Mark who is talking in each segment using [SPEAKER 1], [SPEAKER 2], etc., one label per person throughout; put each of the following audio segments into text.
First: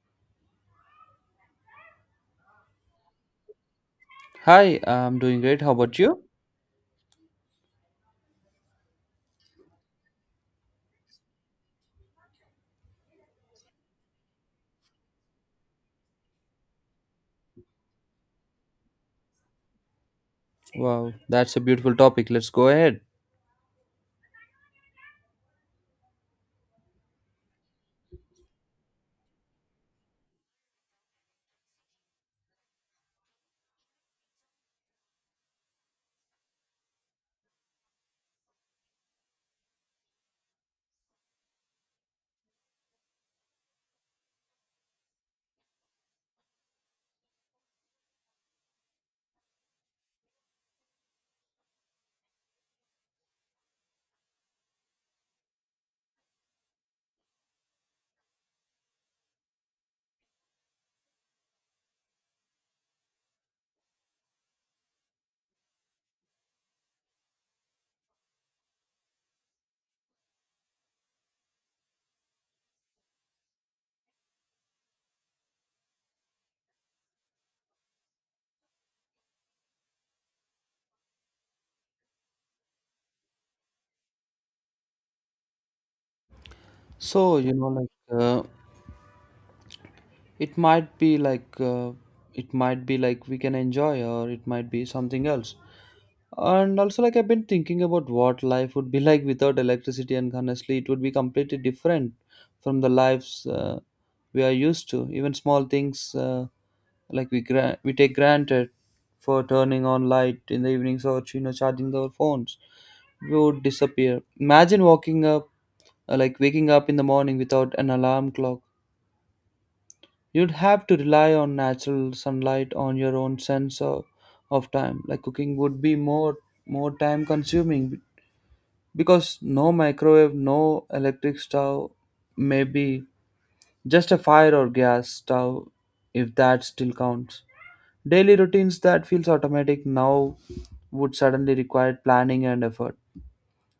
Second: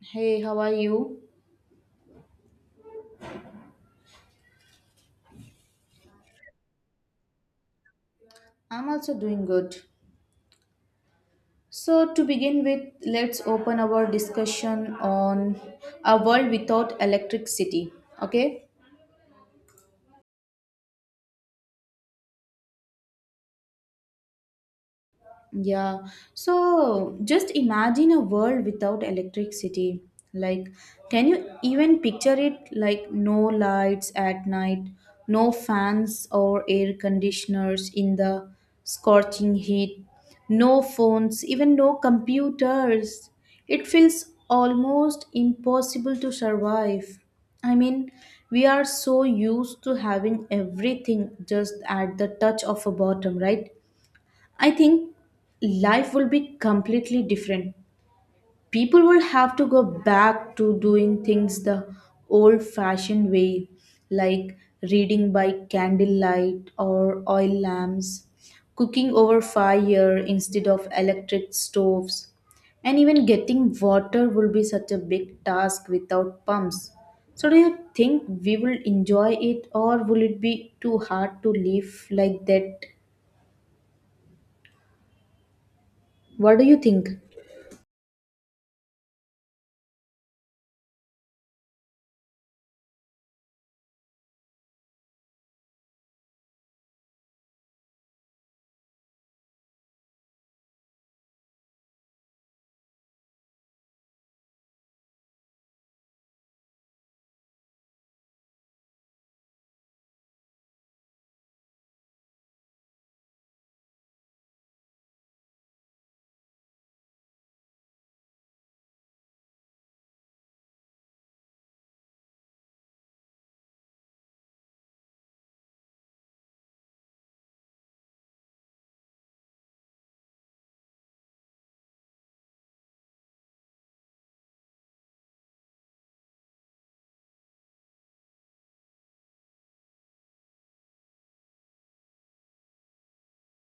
[SPEAKER 1] Hey, how are you?
[SPEAKER 2] Hi, I'm doing great. How about you?
[SPEAKER 1] I'm also doing good. So, to begin with, let's open our discussion on a world without electricity. Okay,
[SPEAKER 2] Wow, that's a beautiful topic. Let's go ahead.
[SPEAKER 1] yeah, so just imagine a world without electricity. Like, can you even picture it? Like, no lights at night, no fans or air conditioners in the scorching heat, no phones, even no computers. It feels almost impossible to survive. I mean, we are so used to having everything just at the touch of a bottom, right? I think life will be completely different. People will have to go back to doing things the old fashioned way, like reading by candlelight or oil lamps, cooking over fire instead of electric stoves, and even getting water will be such a big task without pumps. So, do you think we will enjoy it or will it be too hard to live like that? What do you think?
[SPEAKER 2] So, you know, it might be it might be like we can enjoy, or it might be something else. And also, like I've been thinking about what life would be like without electricity, and honestly, it would be completely different from the lives we are used to. Even small things. Like we take granted for turning on light in the evenings, or you know, charging our phones we would disappear. Imagine walking up like waking up in the morning without an alarm clock. You'd have to rely on natural sunlight, on your own sense of time. Like cooking would be more time consuming because no microwave, no electric stove, maybe just a fire or gas stove, if that still counts. Daily routines that feels automatic now would suddenly require planning and effort.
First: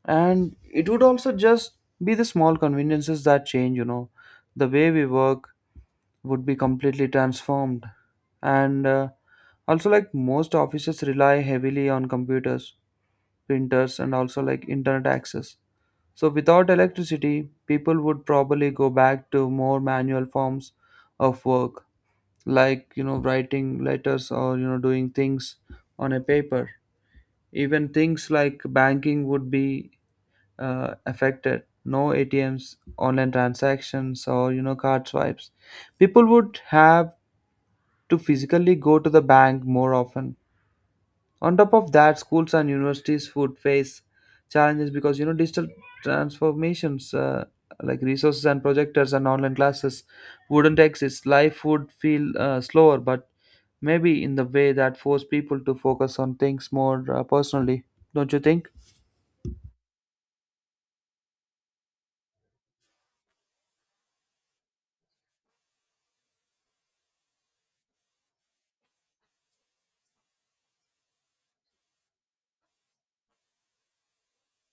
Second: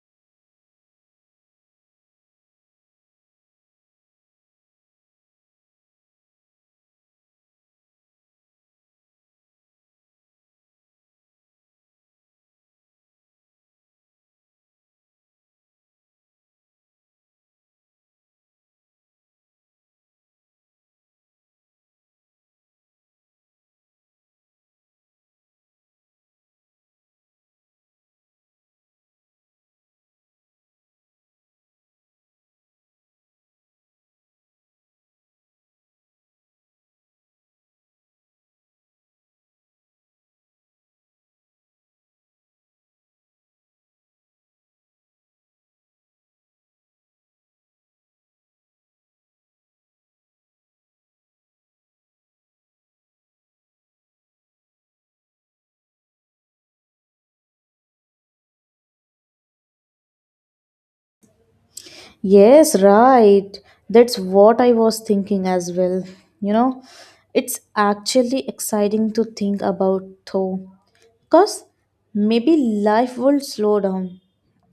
[SPEAKER 2] And it would also just be the small conveniences that change, you know. The way we work would be completely transformed. And also like most offices rely heavily on computers, printers, and also like internet access. So without electricity, people would probably go back to more manual forms of work, like you know, writing letters, or you know, doing things on a paper. Even things like banking would be affected. No ATMs, online transactions, or you know, card swipes. People would have to physically go to the bank more often. On top of that, schools and universities would face challenges because you know digital transformations, like resources and projectors and online classes, wouldn't exist. Life would feel slower, but maybe in the way that force people to focus on things more personally. Don't you think?
[SPEAKER 1] Yes, right. That's what I was thinking as well. You know, it's actually exciting to think about though. Because maybe life will slow down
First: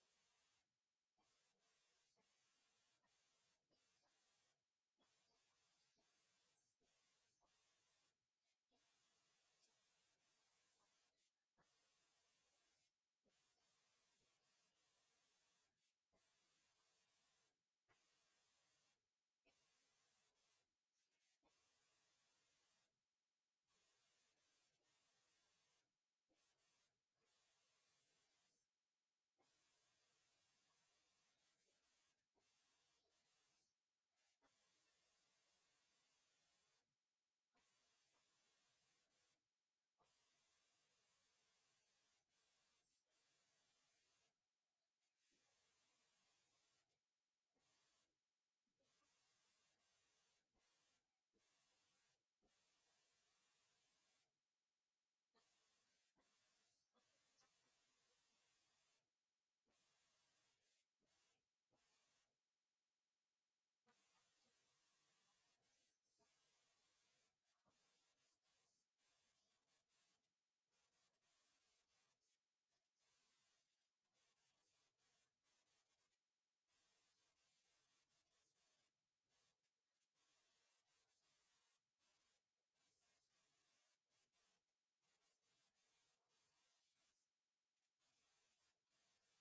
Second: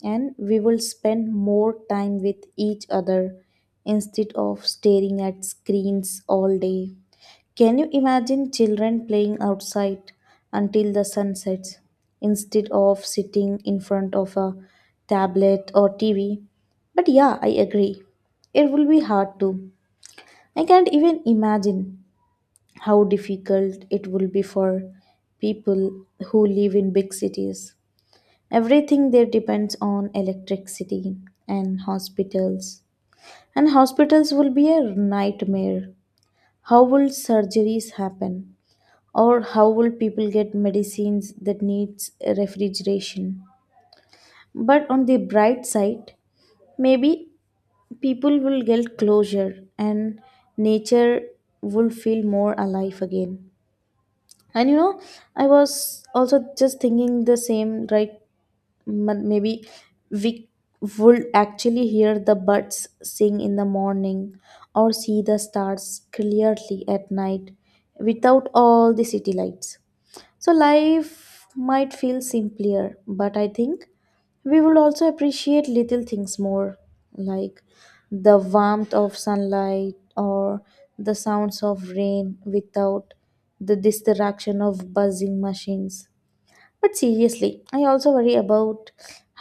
[SPEAKER 1] and we will spend more time with each other instead of staring at screens all day. Can you imagine children playing outside until the sun sets instead of sitting in front of a tablet or TV? But yeah, I agree. It will be hard too. I can't even imagine how difficult it will be for people who live in big cities. Everything there depends on electricity and hospitals. And hospitals will be a nightmare. How will surgeries happen, or how will people get medicines that needs refrigeration? But on the bright side, maybe people will get closure and nature will feel more alive again. And you know, I was also just thinking the same, right? Maybe we would actually hear the birds sing in the morning or see the stars clearly at night without all the city lights. So life might feel simpler, but I think we will also appreciate little things more, like the warmth of sunlight or the sounds of rain without the distraction of buzzing machines. But seriously, I also worry about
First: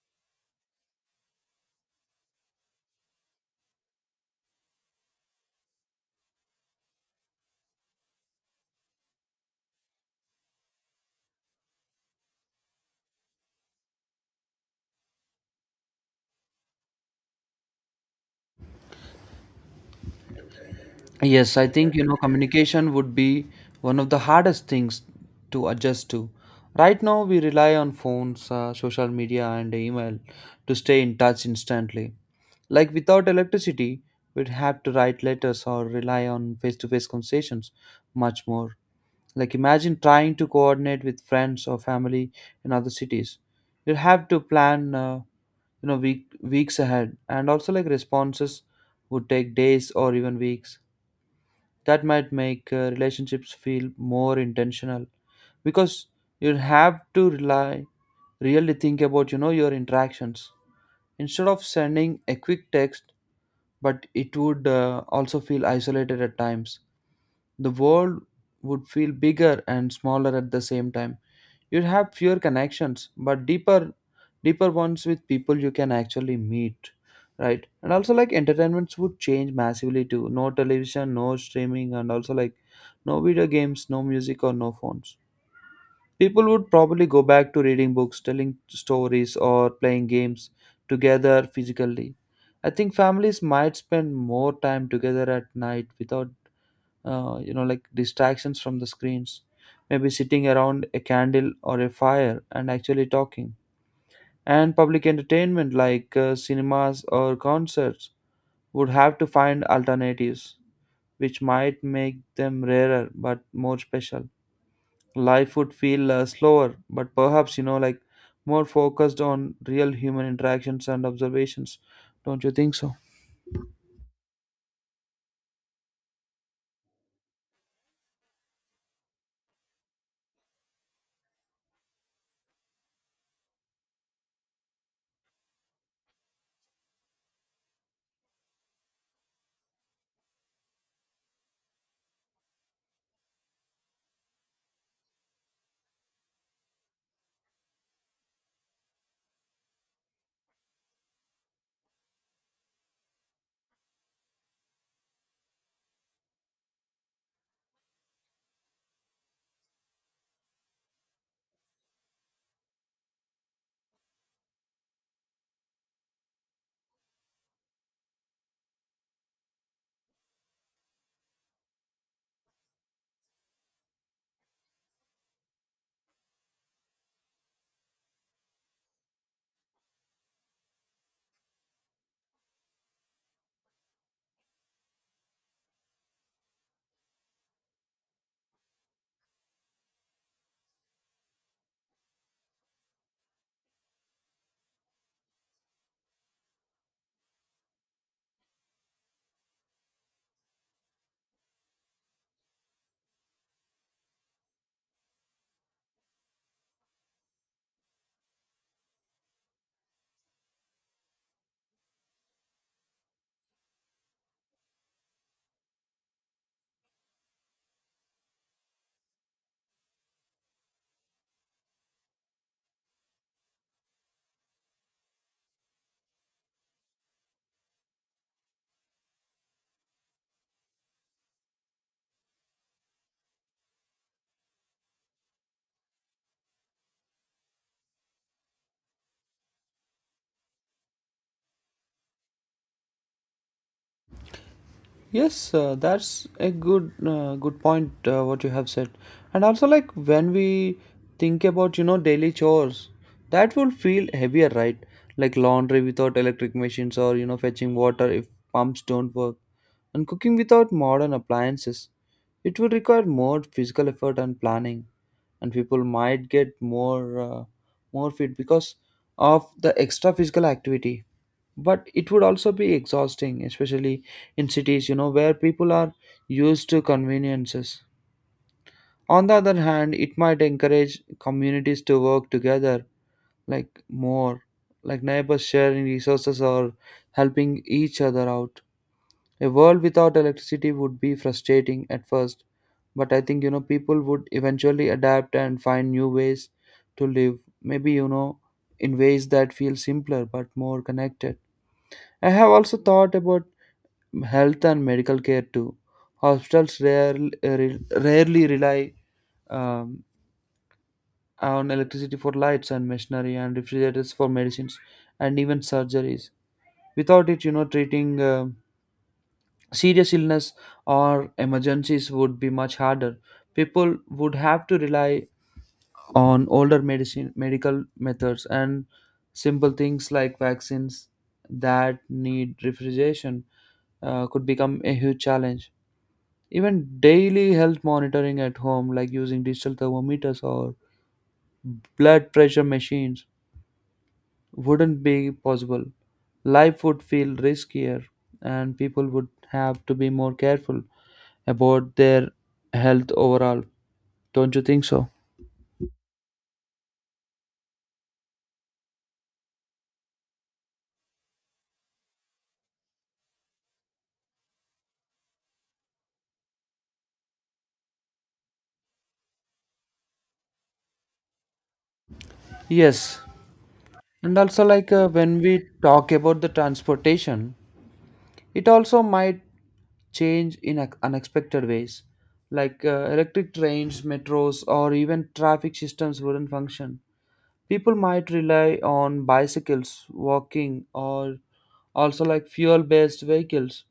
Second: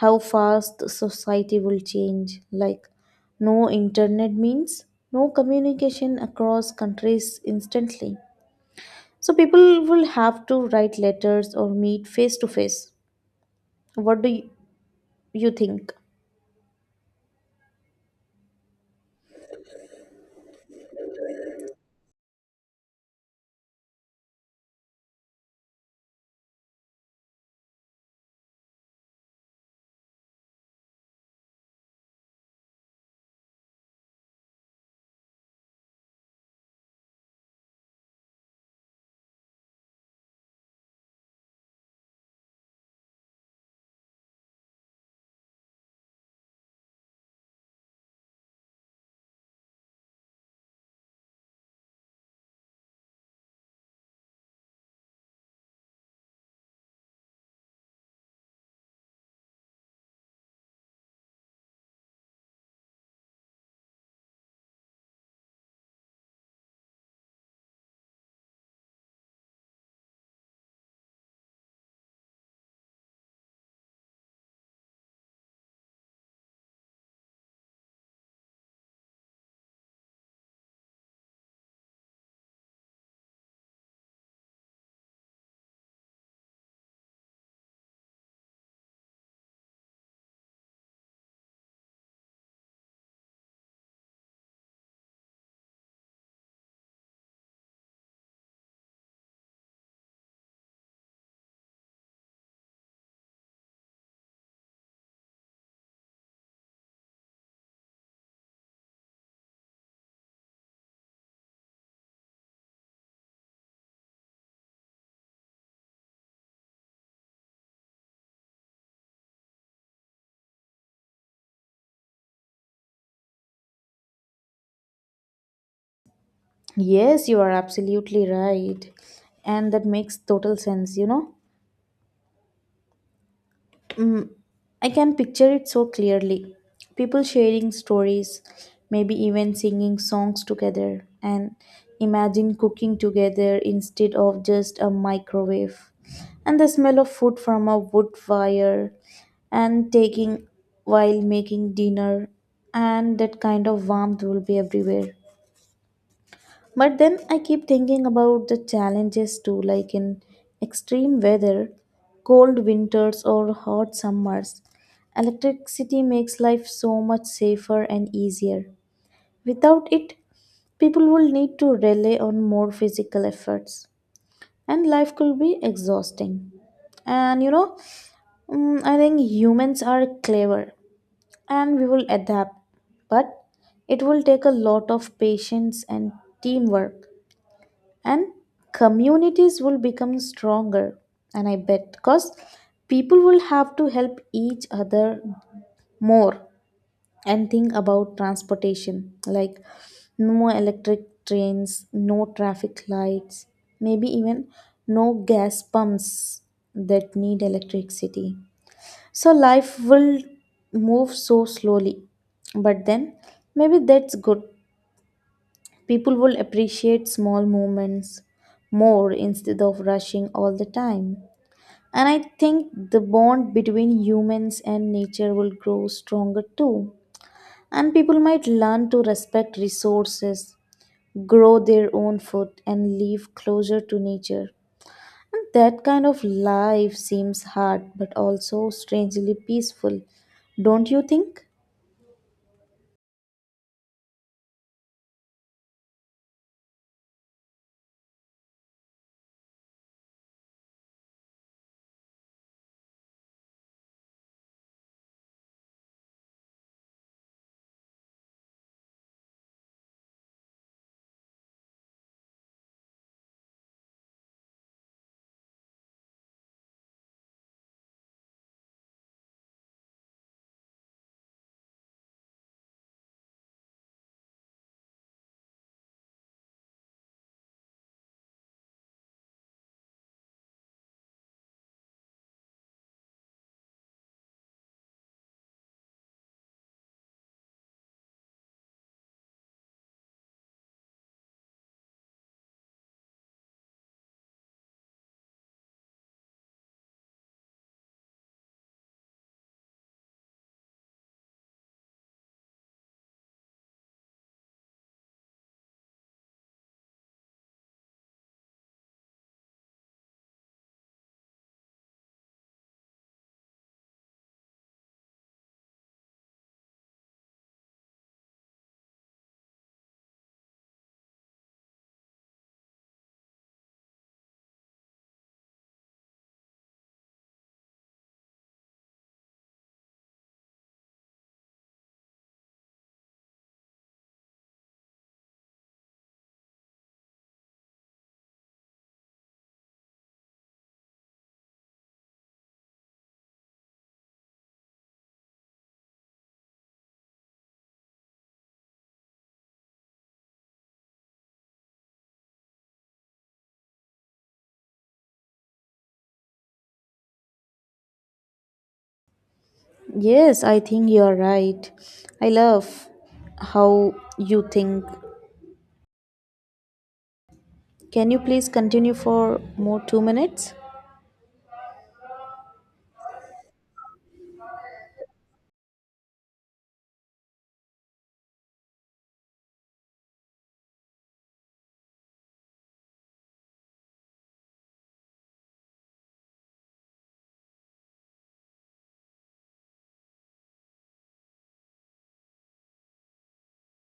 [SPEAKER 1] how fast society will change. Like, no internet means no communication across countries instantly, so people will have to write letters or meet face to face. What do you think?
[SPEAKER 2] Yes, I think you know communication would be one of the hardest things to adjust to. Right now, we rely on phones, social media, and email to stay in touch instantly. Like without electricity, we'd have to write letters or rely on face-to-face conversations much more. Like imagine trying to coordinate with friends or family in other cities. You'd have to plan, you know, weeks ahead, and also like responses would take days or even weeks. That might make relationships feel more intentional because you have to rely, really think about you know your interactions instead of sending a quick text. But it would also feel isolated at times. The world would feel bigger and smaller at the same time. You'd have fewer connections but deeper ones with people you can actually meet, right? And also like entertainments would change massively too. No television, no streaming, and also like no video games, no music, or no phones. People would probably go back to reading books, telling stories, or playing games together physically. I think families might spend more time together at night without you know like distractions from the screens, maybe sitting around a candle or a fire and actually talking. And public entertainment like cinemas or concerts would have to find alternatives, which might make them rarer but more special. Life would feel slower but perhaps you know like more focused on real human interactions and observations. Don't you think so?
[SPEAKER 1] Yes, you are absolutely right. And that makes total sense, you know. Mm, I can picture it so clearly. People sharing stories, maybe even singing songs together, and imagine cooking together instead of just a microwave. And the smell of food from a wood fire, and taking while making dinner, and that kind of warmth will be everywhere. But then I keep thinking about the challenges too, like in extreme weather, cold winters, or hot summers. Electricity makes life so much safer and easier. Without it, people will need to rely on more physical efforts, and life could be exhausting. And you know, mm, I think humans are clever and we will adapt, but it will take a lot of patience and teamwork, and communities will become stronger, and I bet, because people will have to help each other more. And think about transportation, like no electric trains, no traffic lights, maybe even no gas pumps that need electricity. So life will move so slowly, but then maybe that's good. People will appreciate small moments more instead of rushing all the time. And I think the bond between humans and nature will grow stronger too. And people might learn to respect resources, grow their own food, and live closer to nature. And that kind of life seems hard but also strangely peaceful, don't you think?
[SPEAKER 2] Yes, that's a good point what you have said. And also like when we think about you know daily chores, that will feel heavier, right? Like laundry without electric machines, or you know, fetching water if pumps don't work, and cooking without modern appliances. It will require more physical effort and planning, and people might get more fit because of the extra physical activity. But it would also be exhausting, especially in cities you know where people are used to conveniences. On the other hand, it might encourage communities to work together, like more like neighbors sharing resources or helping each other out. A world without electricity would be frustrating at first, but I think you know people would eventually adapt and find new ways to live, maybe you know in ways that feel simpler but more connected. I have also thought about health and medical care too. Hospitals rarely, rarely rely um, on electricity for lights and machinery and refrigerators for medicines and even surgeries. Without it, you know, treating serious illness or emergencies would be much harder. People would have to rely on older medical methods, and simple things like vaccines that need refrigeration could become a huge challenge. Even daily health monitoring at home, like using digital thermometers or blood pressure machines, wouldn't be possible. Life would feel riskier, and people would have to be more careful about their health overall. Don't you think so?
[SPEAKER 1] Yes, I think you're right. I love how you think. Can you please continue for more 2 minutes?
[SPEAKER 2] Yes. And also, like when we talk about the transportation, it also might change in unexpected ways. Like electric trains, metros, or even traffic systems wouldn't function. People might rely on bicycles, walking, or also like fuel based vehicles,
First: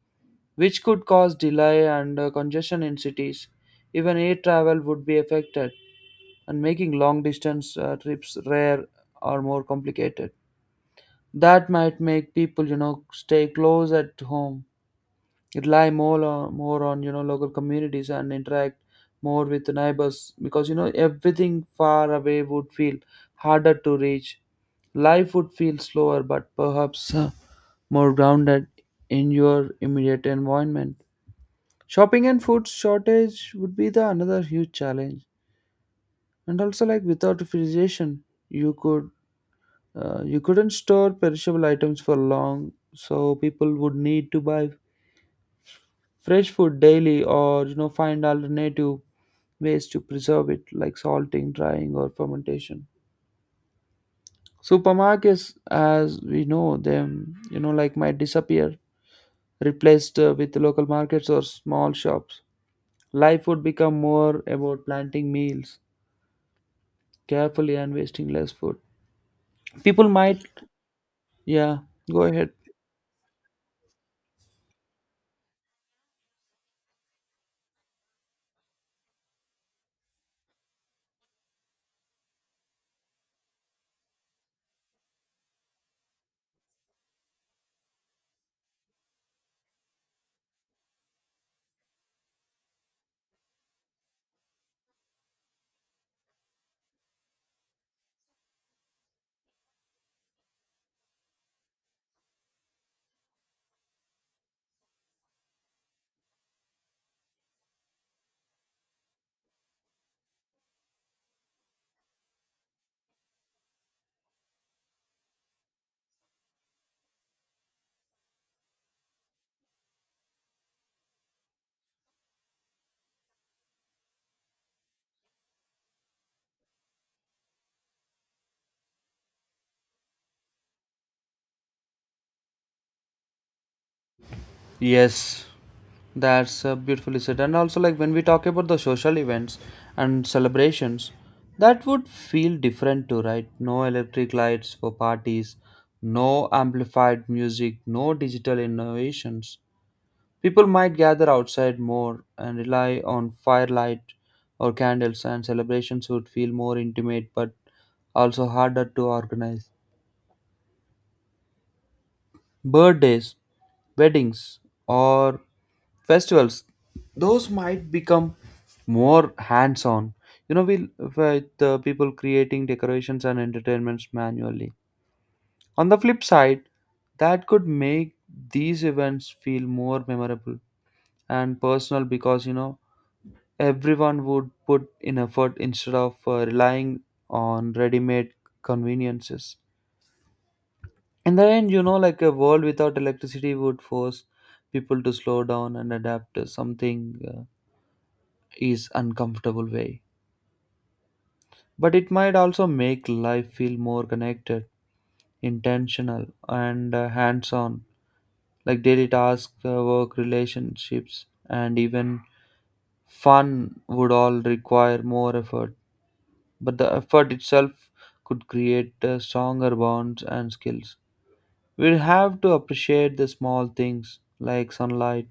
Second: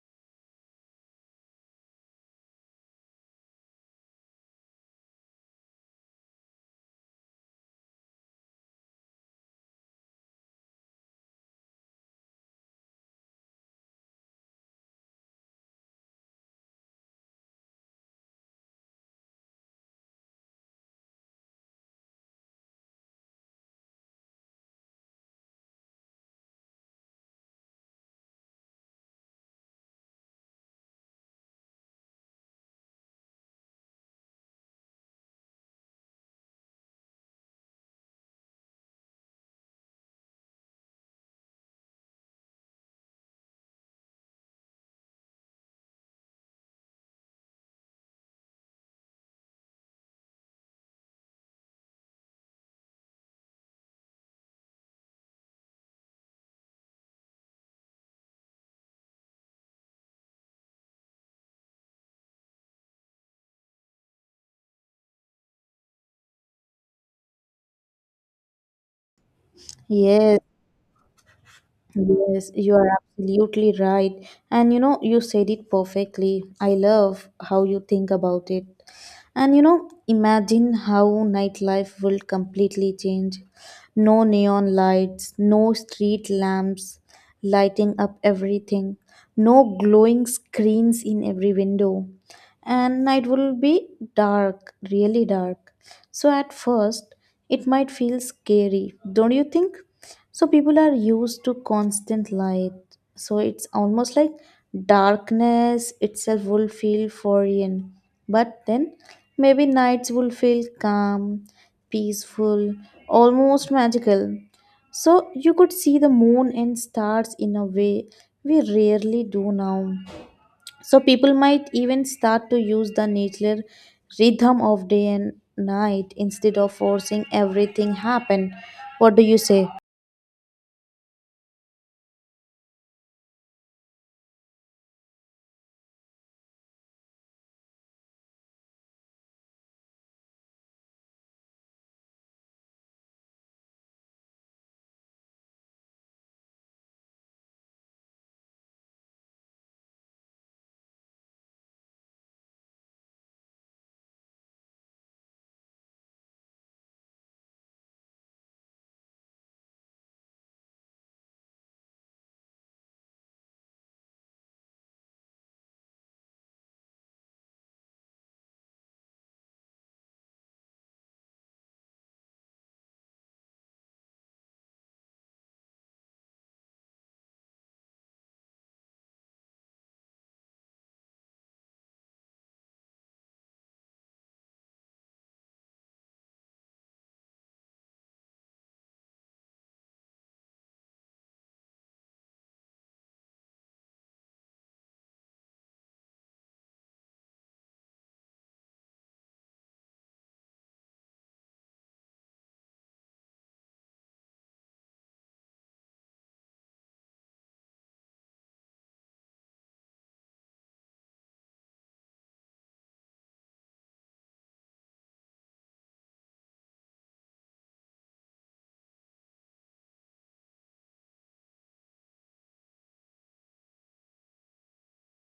[SPEAKER 2] which could cause delay and congestion in cities. Even air travel would be affected, and making long distance trips rare or more complicated. That might make people, you know, stay close at home, rely more on you know local communities, and interact more with the neighbors, because you know everything far away would feel harder to reach. Life would feel slower, but perhaps more grounded in your immediate environment. Shopping and food shortage would be the another huge challenge. And also like without refrigeration, you could you couldn't store perishable items for long, so people would need to buy fresh food daily, or you know find alternative ways to preserve it, like salting, drying, or fermentation. Supermarkets, as we know them, you know, like might disappear, replaced with local markets or small shops. Life would become more about planting meals carefully and wasting less food. People
[SPEAKER 1] Yes.
[SPEAKER 2] might, yeah, go ahead.
[SPEAKER 1] Yes, you are absolutely right. And you know, you said it perfectly. I love how you think about it. And you know, imagine how nightlife will completely change. No neon lights, no street lamps lighting up everything, no glowing screens in every window. And night will be dark, really dark. So at first, it might feel scary, don't you think? So people are used to constant light. So it's almost like darkness itself will feel foreign. But then maybe nights will feel calm, peaceful, almost magical. So you could see the moon and stars in a way we rarely do now. So people might even start to use the natural rhythm of day and night instead of forcing everything happen. What do you say?
[SPEAKER 2] Yes, that's beautifully said. And also, like when we talk about the social events and celebrations, that would feel different too, right? No electric lights for parties, no amplified music, no digital innovations. People might gather outside more and rely on firelight or candles, and celebrations would feel more intimate but also harder to organize. Birthdays, weddings, or festivals, those might become more hands on, you know, we with people creating decorations and entertainments manually. On the flip side, that could make these events feel more memorable and personal, because you know everyone would put in effort instead of relying on ready made conveniences. In the end, you know like a world without electricity would force people to slow down and adapt to something uh, is uncomfortable way. But it might also make life feel more connected, intentional, and hands on. Like daily tasks, work, relationships, and even fun would all require more effort, but the effort itself could create stronger bonds and skills. We have to appreciate the small things like sunlight,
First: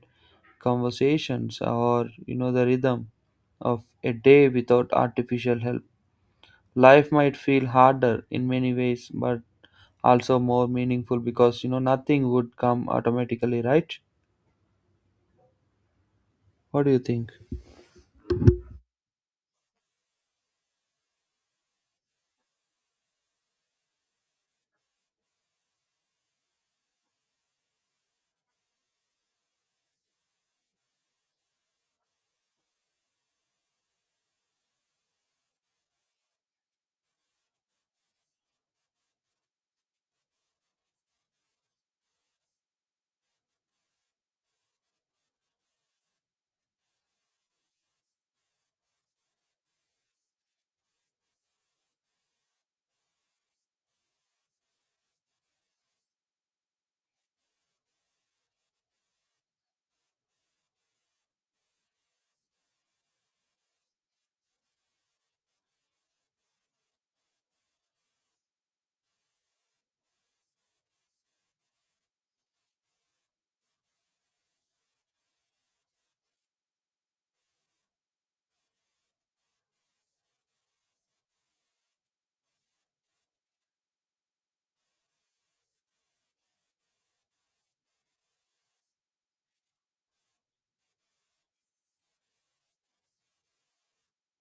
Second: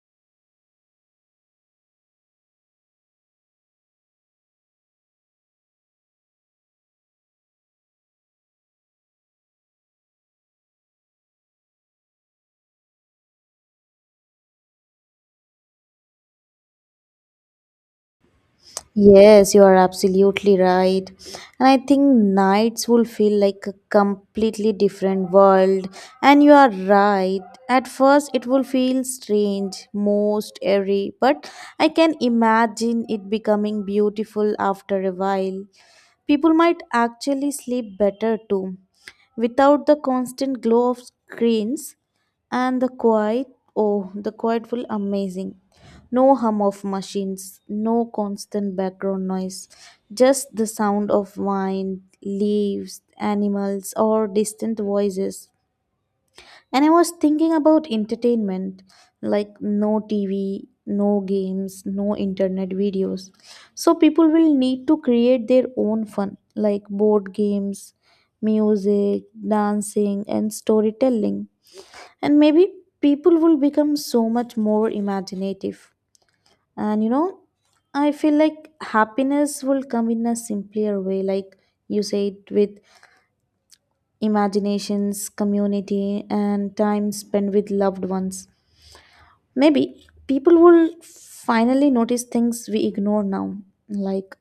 [SPEAKER 2] conversations, or you know the rhythm of a day without artificial help. Life might feel harder in many ways, but also more meaningful because you know nothing would come automatically, right? What do you think?
[SPEAKER 1] Yes, you are absolutely right. And I think nights will feel like a completely different world. And you are right. At first, it will feel strange, most eerie, but I can imagine it becoming beautiful after a while. People might actually sleep better too, without the constant glow of screens. And the quiet, oh the quiet will amazing. No hum of machines, no constant background noise, just the sound of wind, leaves, animals, or distant voices. And I was thinking about entertainment, like no TV, no games, no internet videos. So people will need to create their own fun, like board games, music, dancing, and storytelling. And maybe people will become so much more imaginative. And you know, I feel like happiness will come in a simpler way, like you said, with imaginations, community, and time spent with loved ones. Maybe people will finally notice things we ignore now, like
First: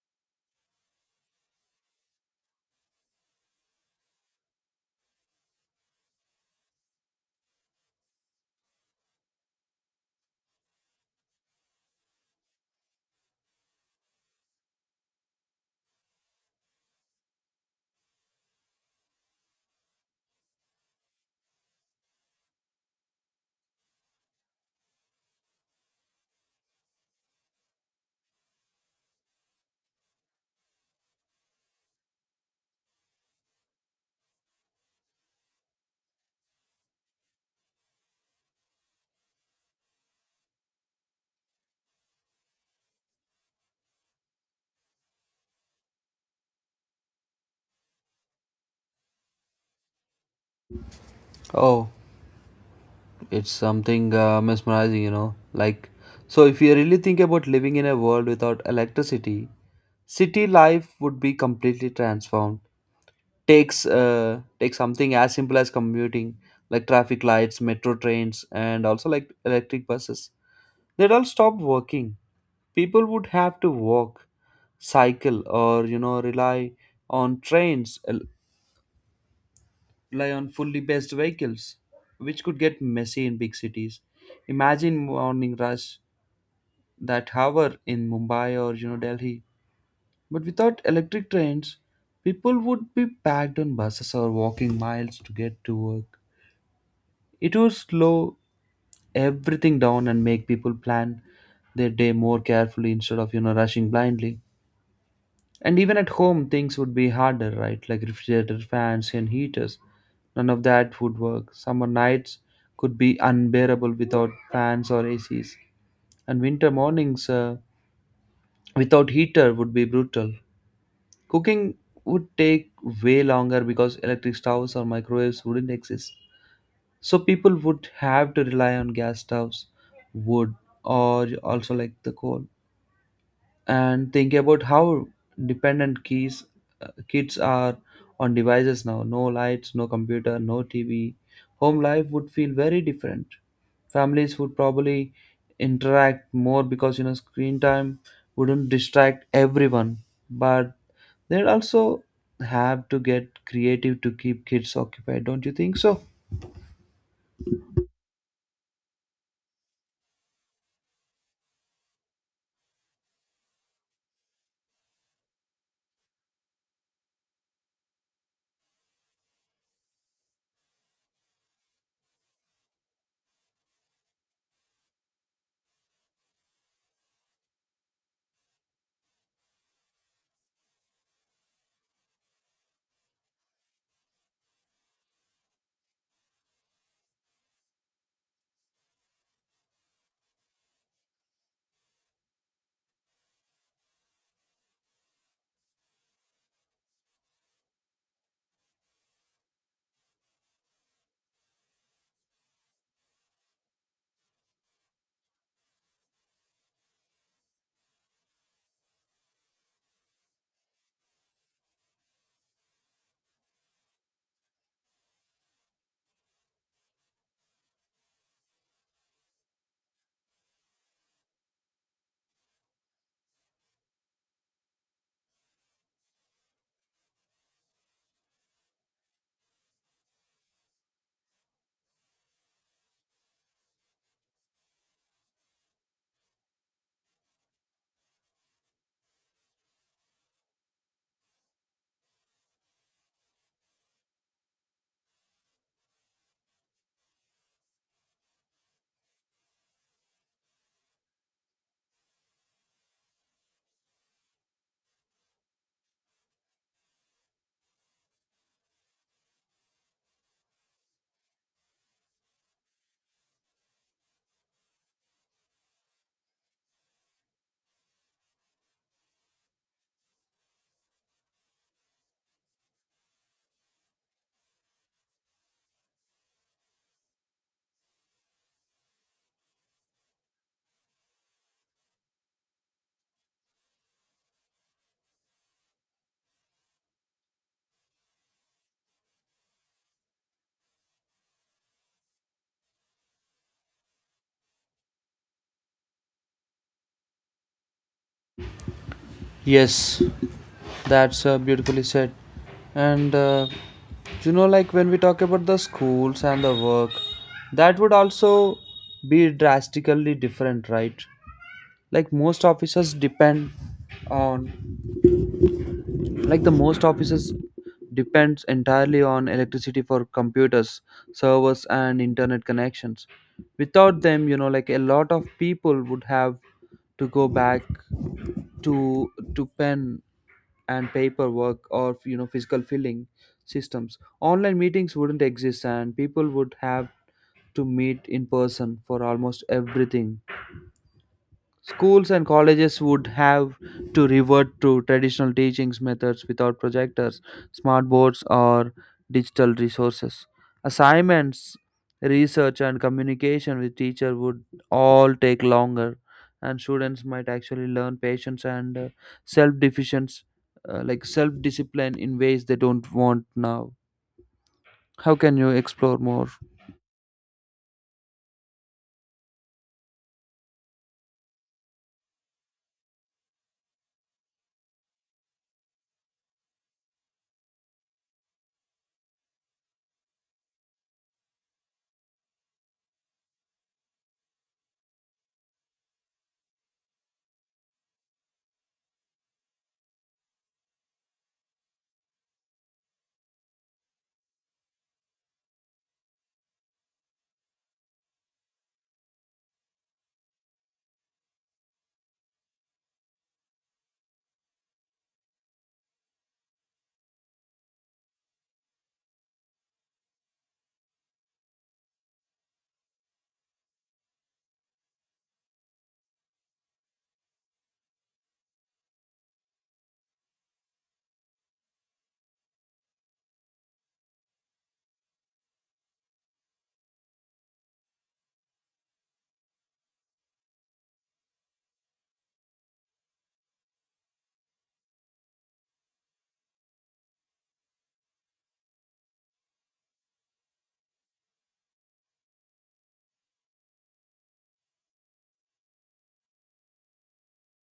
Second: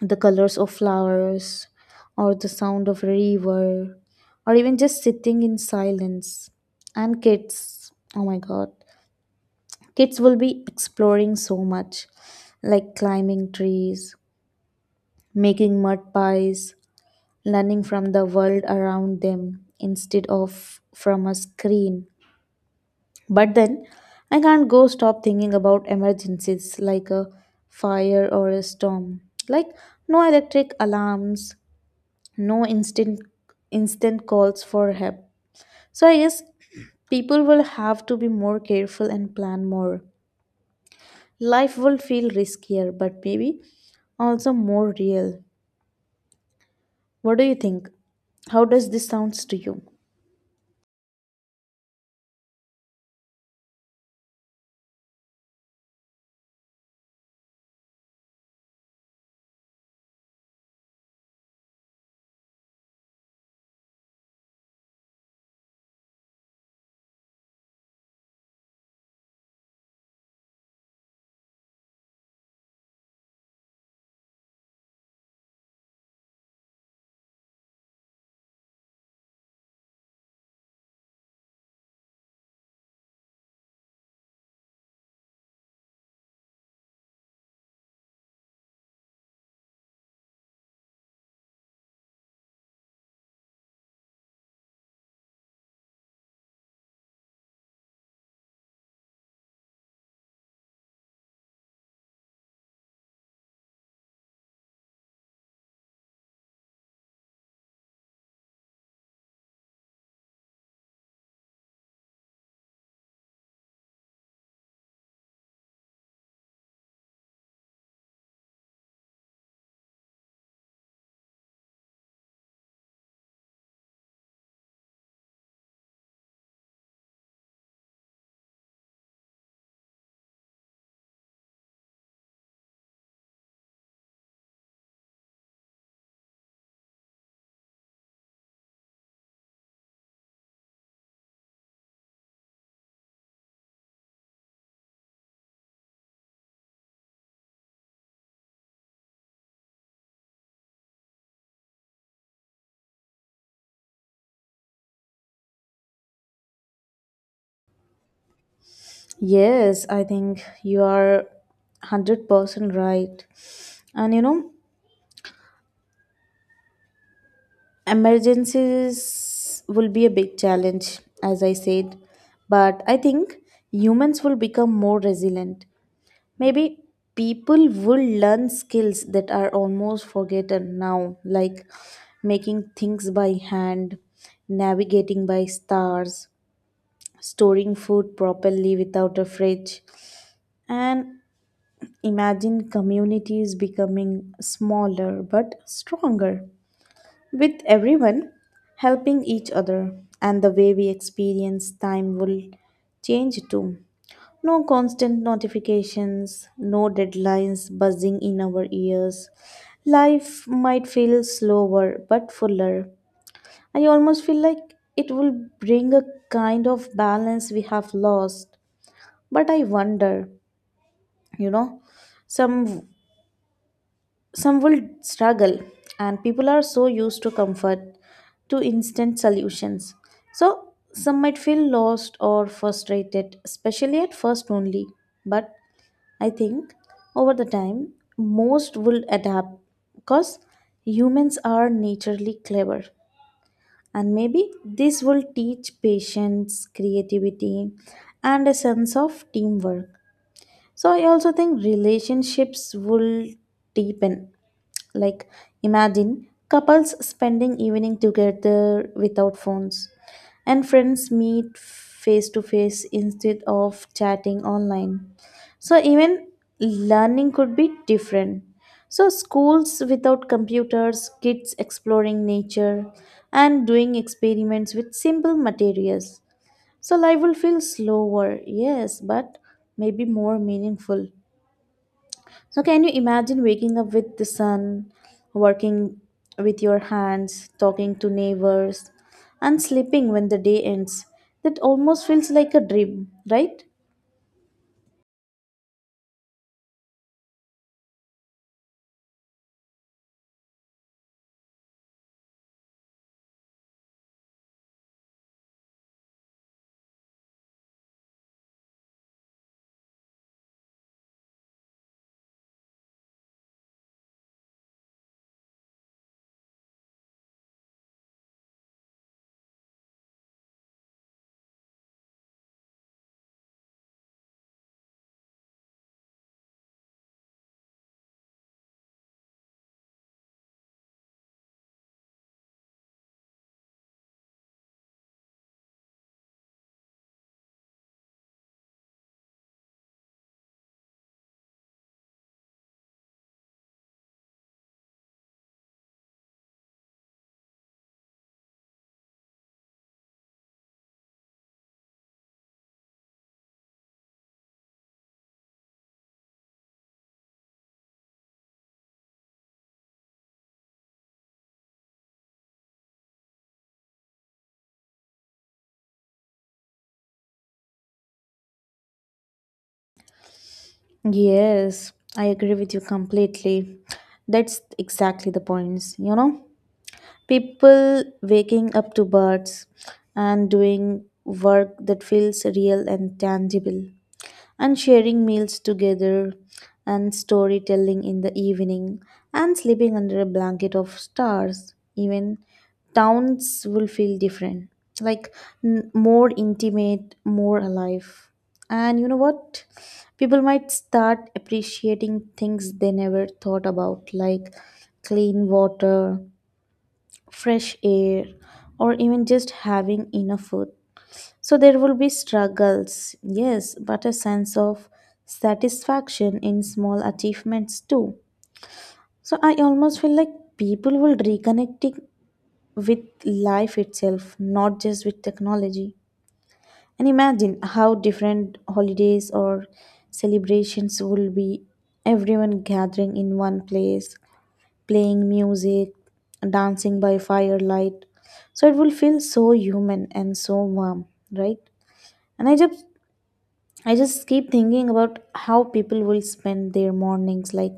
[SPEAKER 1] the colors of flowers, or the sound of river, or even just sitting in silence. And kids, oh my god, kids will be exploring so much, like climbing trees, making mud pies, learning from the world around them instead of from a screen. But then I can't go stop thinking about emergencies like a fire or a storm. Like no electric alarms, no instant calls for help. So I guess people will have to be more careful and plan more. Life will feel riskier, but maybe also more real. What do you think? How does this sounds to you?
[SPEAKER 2] Oh, it's something mesmerizing, you know. Like, so if you really think about living in a world without electricity, city life would be completely transformed. Take something as simple as commuting, like traffic lights, metro trains, and also like electric buses. They'd all stop working. People would have to walk, cycle, or you know rely on trains, rely on fully based vehicles, which could get messy in big cities. Imagine morning rush, that hour, in Mumbai or you know Delhi, but without electric trains, people would be packed on buses or walking miles to get to work. It would slow everything down and make people plan their day more carefully instead of you know rushing blindly. And even at home, things would be harder, right? Like refrigerator, fans, and heaters. None of that would work. Summer nights could be unbearable without fans or ACs. And winter mornings without heater would be brutal. Cooking would take way longer because electric stoves or microwaves wouldn't exist. So people would have to rely on gas stoves, wood, or also like the coal. And think about how dependent keys, kids are on devices now. No lights, no computer, no TV. Home life would feel very different. Families would probably interact more because you know screen time wouldn't distract everyone, but they'd also have to get creative to keep kids occupied. Don't you think so?
[SPEAKER 1] Yes, I think you are 100% right. And you know, emergencies will be a big challenge, as I said, but I think humans will become more resilient. Maybe people will learn skills that are almost forgotten now, like making things by hand, navigating by stars, storing food properly without a fridge. And imagine communities becoming smaller but stronger, with everyone helping each other. And the way we experience time will change too. No constant notifications, no deadlines buzzing in our ears. Life might feel slower but fuller. I almost feel like it will bring a kind of balance we have lost. But I wonder, you know, some some will struggle, and people are so used to comfort, to instant solutions. So, some might feel lost or frustrated, especially at first only. But I think over the time, most will adapt, because humans are naturally clever. And maybe this will teach patience, creativity, and a sense of teamwork. So, I also think relationships will deepen. Like, imagine couples spending evening together without phones, and friends meet face to face instead of chatting online. So, even learning could be different. So, schools without computers, kids exploring nature, and doing experiments with simple materials. So, life will feel slower, yes, but maybe more meaningful. So, can you imagine waking up with the sun, working with your hands, talking to neighbors, and sleeping when the day ends? That almost feels like a dream, right?
[SPEAKER 2] Yes, that's beautifully said. And you know, like when we talk about the schools and the work, that would also be drastically different, right? Like most officers depend on like the most offices depends entirely on electricity for computers, servers, and internet connections. Without them, you know like a lot of people would have to go back to pen and paperwork, or you know physical filling systems. Online meetings wouldn't exist, and people would have to meet in person for almost everything. Schools and colleges would have to revert to traditional teaching methods without projectors, smart boards, or digital resources. Assignments, research, and communication with teacher would all take longer, and students might actually learn patience and self-deficiency, like self-discipline, in ways they don't want now. How can you explore more?
[SPEAKER 1] Yes, I agree with you completely. That's exactly the points, you know? People waking up to birds and doing work that feels real and tangible, and sharing meals together, and storytelling in the evening, and sleeping under a blanket of stars. Even towns will feel different, like more intimate, more alive. And you know what, people might start appreciating things they never thought about, like clean water, fresh air, or even just having enough food. So there will be struggles, yes, but a sense of satisfaction in small achievements too. So I almost feel like people will reconnecting with life itself, not just with technology. And imagine how different holidays or celebrations will be. Everyone gathering in one place, playing music, dancing by firelight. So it will feel so human and so warm, right? And I just keep thinking about how people will spend their mornings, like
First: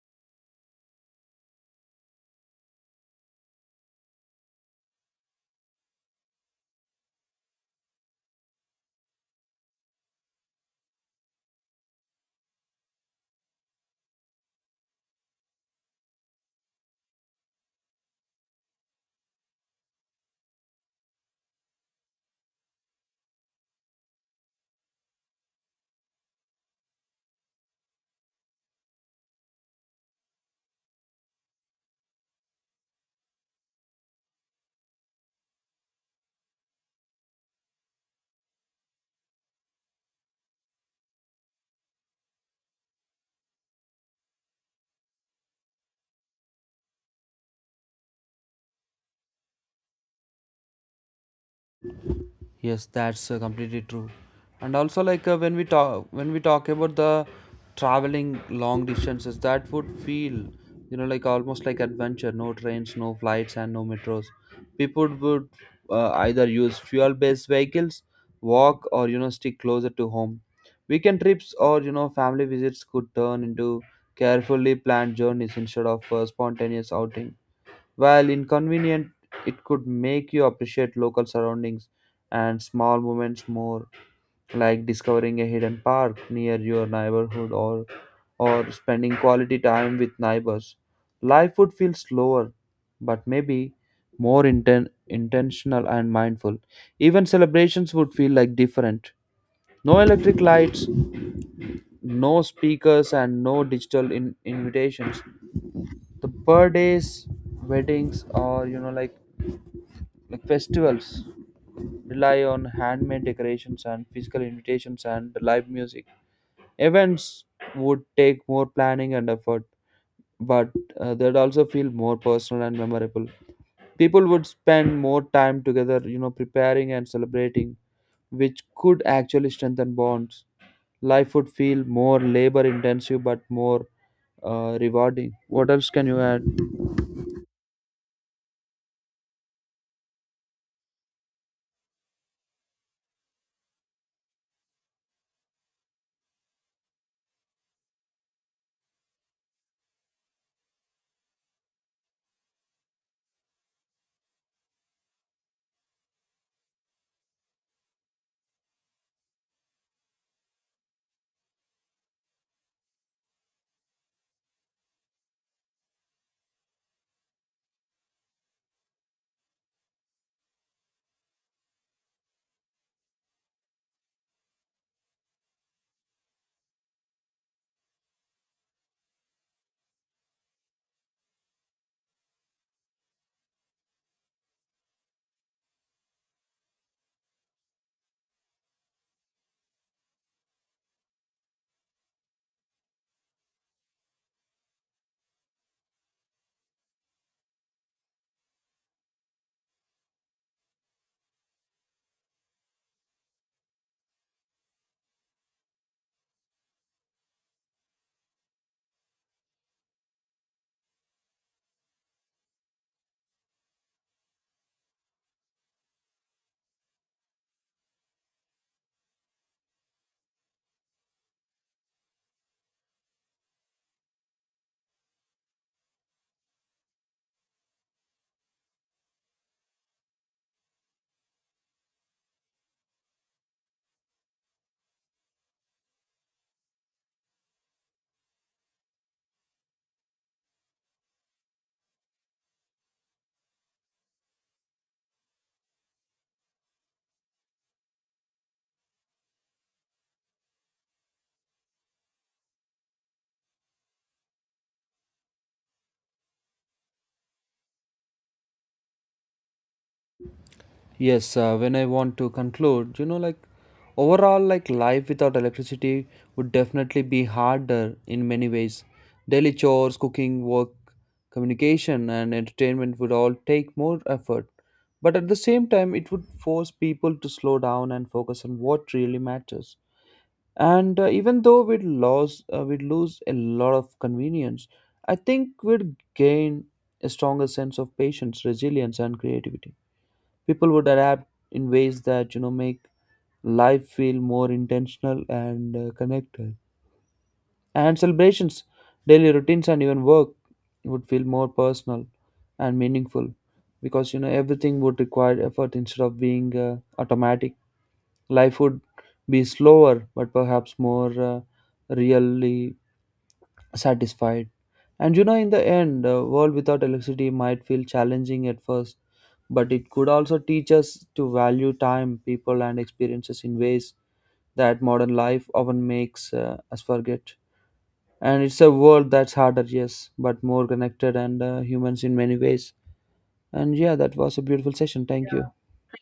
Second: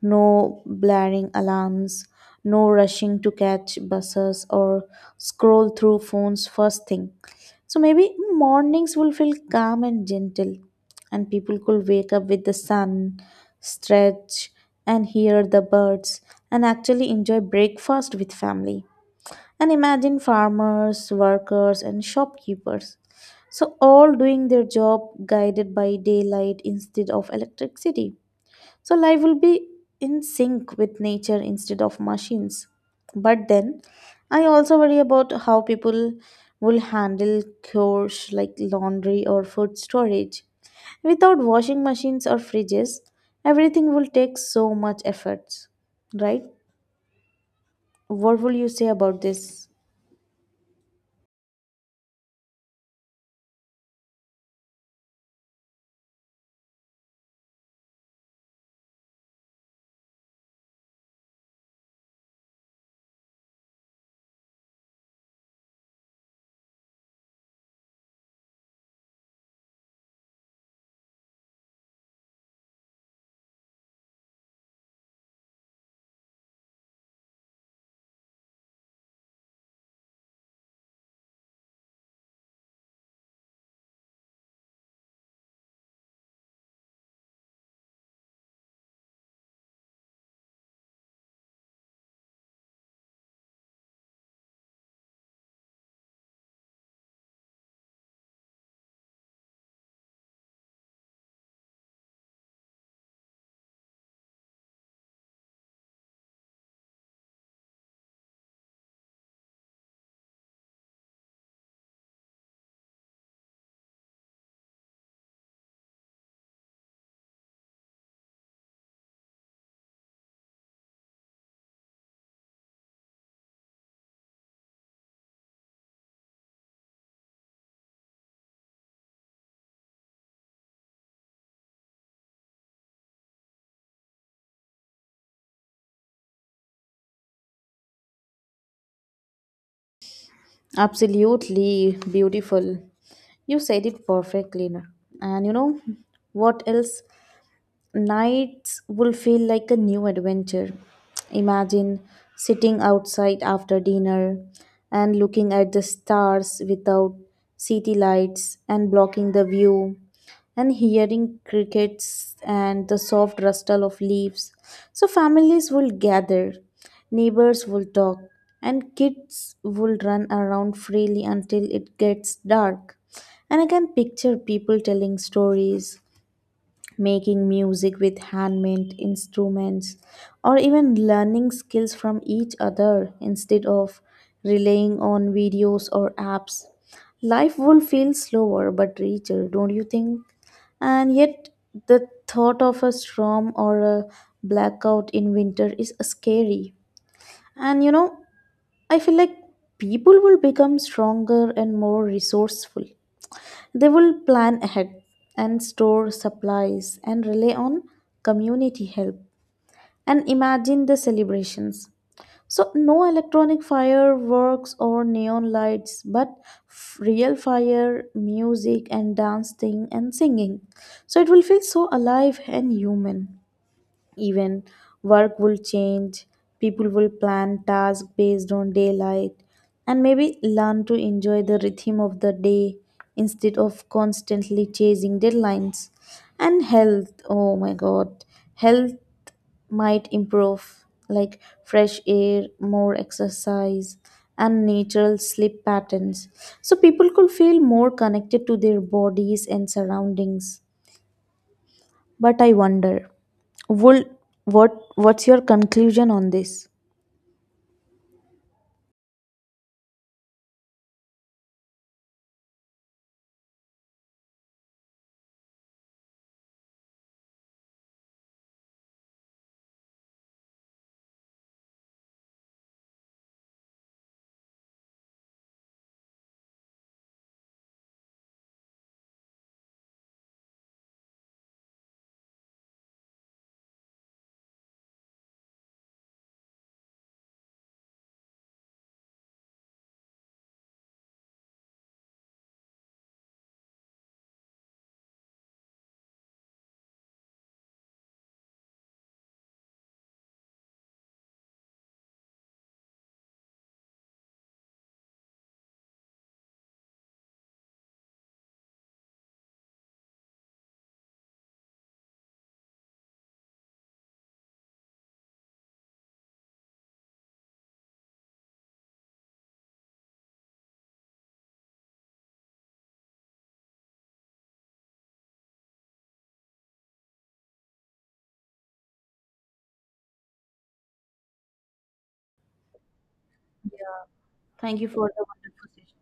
[SPEAKER 1] no blaring alarms, no rushing to catch buses or scroll through phones first thing. So maybe mornings will feel calm and gentle, and people could wake up with the sun, stretch, and hear the birds, and actually enjoy breakfast with family. And imagine farmers, workers, and shopkeepers. So, all doing their job guided by daylight instead of electricity. So, life will be in sync with nature instead of machines. But then, I also worry about how people will handle chores like laundry or food storage. Without washing machines or fridges, everything will take so much effort, right? What will you say about this?
[SPEAKER 2] Yes, that's completely true. And also, like when we talk about the traveling long distances, that would feel you know like almost like adventure. No trains, no flights, and no metros. People would either use fuel-based vehicles, walk, or you know stick closer to home. Weekend trips, or you know family visits, could turn into carefully planned journeys instead of spontaneous outing. While inconvenient, it could make you appreciate local surroundings and small moments more, like discovering a hidden park near your neighborhood, or spending quality time with neighbors. Life would feel slower, but maybe more intentional and mindful. Even celebrations would feel like different. No electric lights, no speakers, and no digital invitations. The birthdays, weddings, or you know, like festivals, rely on handmade decorations and physical invitations and live music. Events would take more planning and effort, but they'd also feel more personal and memorable. People would spend more time together you know preparing and celebrating, which could actually strengthen bonds. Life would feel more labor intensive but more rewarding. What else can you add?
[SPEAKER 1] Absolutely beautiful. You said it perfectly. And you know what else? Nights will feel like a new adventure. Imagine sitting outside after dinner and looking at the stars without city lights and blocking the view, and hearing crickets and the soft rustle of leaves. So families will gather, neighbors will talk, and kids will run around freely until it gets dark. And I can picture people telling stories, making music with handmade instruments, or even learning skills from each other instead of relying on videos or apps. Life will feel slower but richer, don't you think? And yet, the thought of a storm or a blackout in winter is scary. And you know, I feel like people will become stronger and more resourceful. They will plan ahead and store supplies and rely on community help. And imagine the celebrations. So, no electronic fireworks or neon lights, but real fire, music, and dancing and singing. So, it will feel so alive and human. Even work will change. People will plan tasks based on daylight and maybe learn to enjoy the rhythm of the day instead of constantly chasing deadlines. And health, oh my god, health might improve, like fresh air, more exercise, and natural sleep patterns. So people could feel more connected to their bodies and surroundings. But I wonder, would, what's your conclusion on this?
[SPEAKER 2] Yes, when I want to conclude, you know, like overall, like life without electricity would definitely be harder in many ways. Daily chores, cooking, work, communication, and entertainment would all take more effort. But at the same time, it would force people to slow down and focus on what really matters. And even though we'd lose a lot of convenience, I think we'd gain a stronger sense of patience, resilience, and creativity. People would adapt in ways that you know make life feel more intentional and connected. And celebrations, daily routines, and even work would feel more personal and meaningful, because you know everything would require effort instead of being automatic. Life would be slower but perhaps more really satisfied. And you know, in the end, a world without electricity might feel challenging at first, but it could also teach us to value time, people, and experiences in ways that modern life often makes us forget. And it's a world that's harder, yes, but more connected and humans in many ways. And yeah, that was a beautiful
[SPEAKER 1] Thank you
[SPEAKER 2] session.
[SPEAKER 1] for the
[SPEAKER 2] Thank you.
[SPEAKER 1] wonderful session.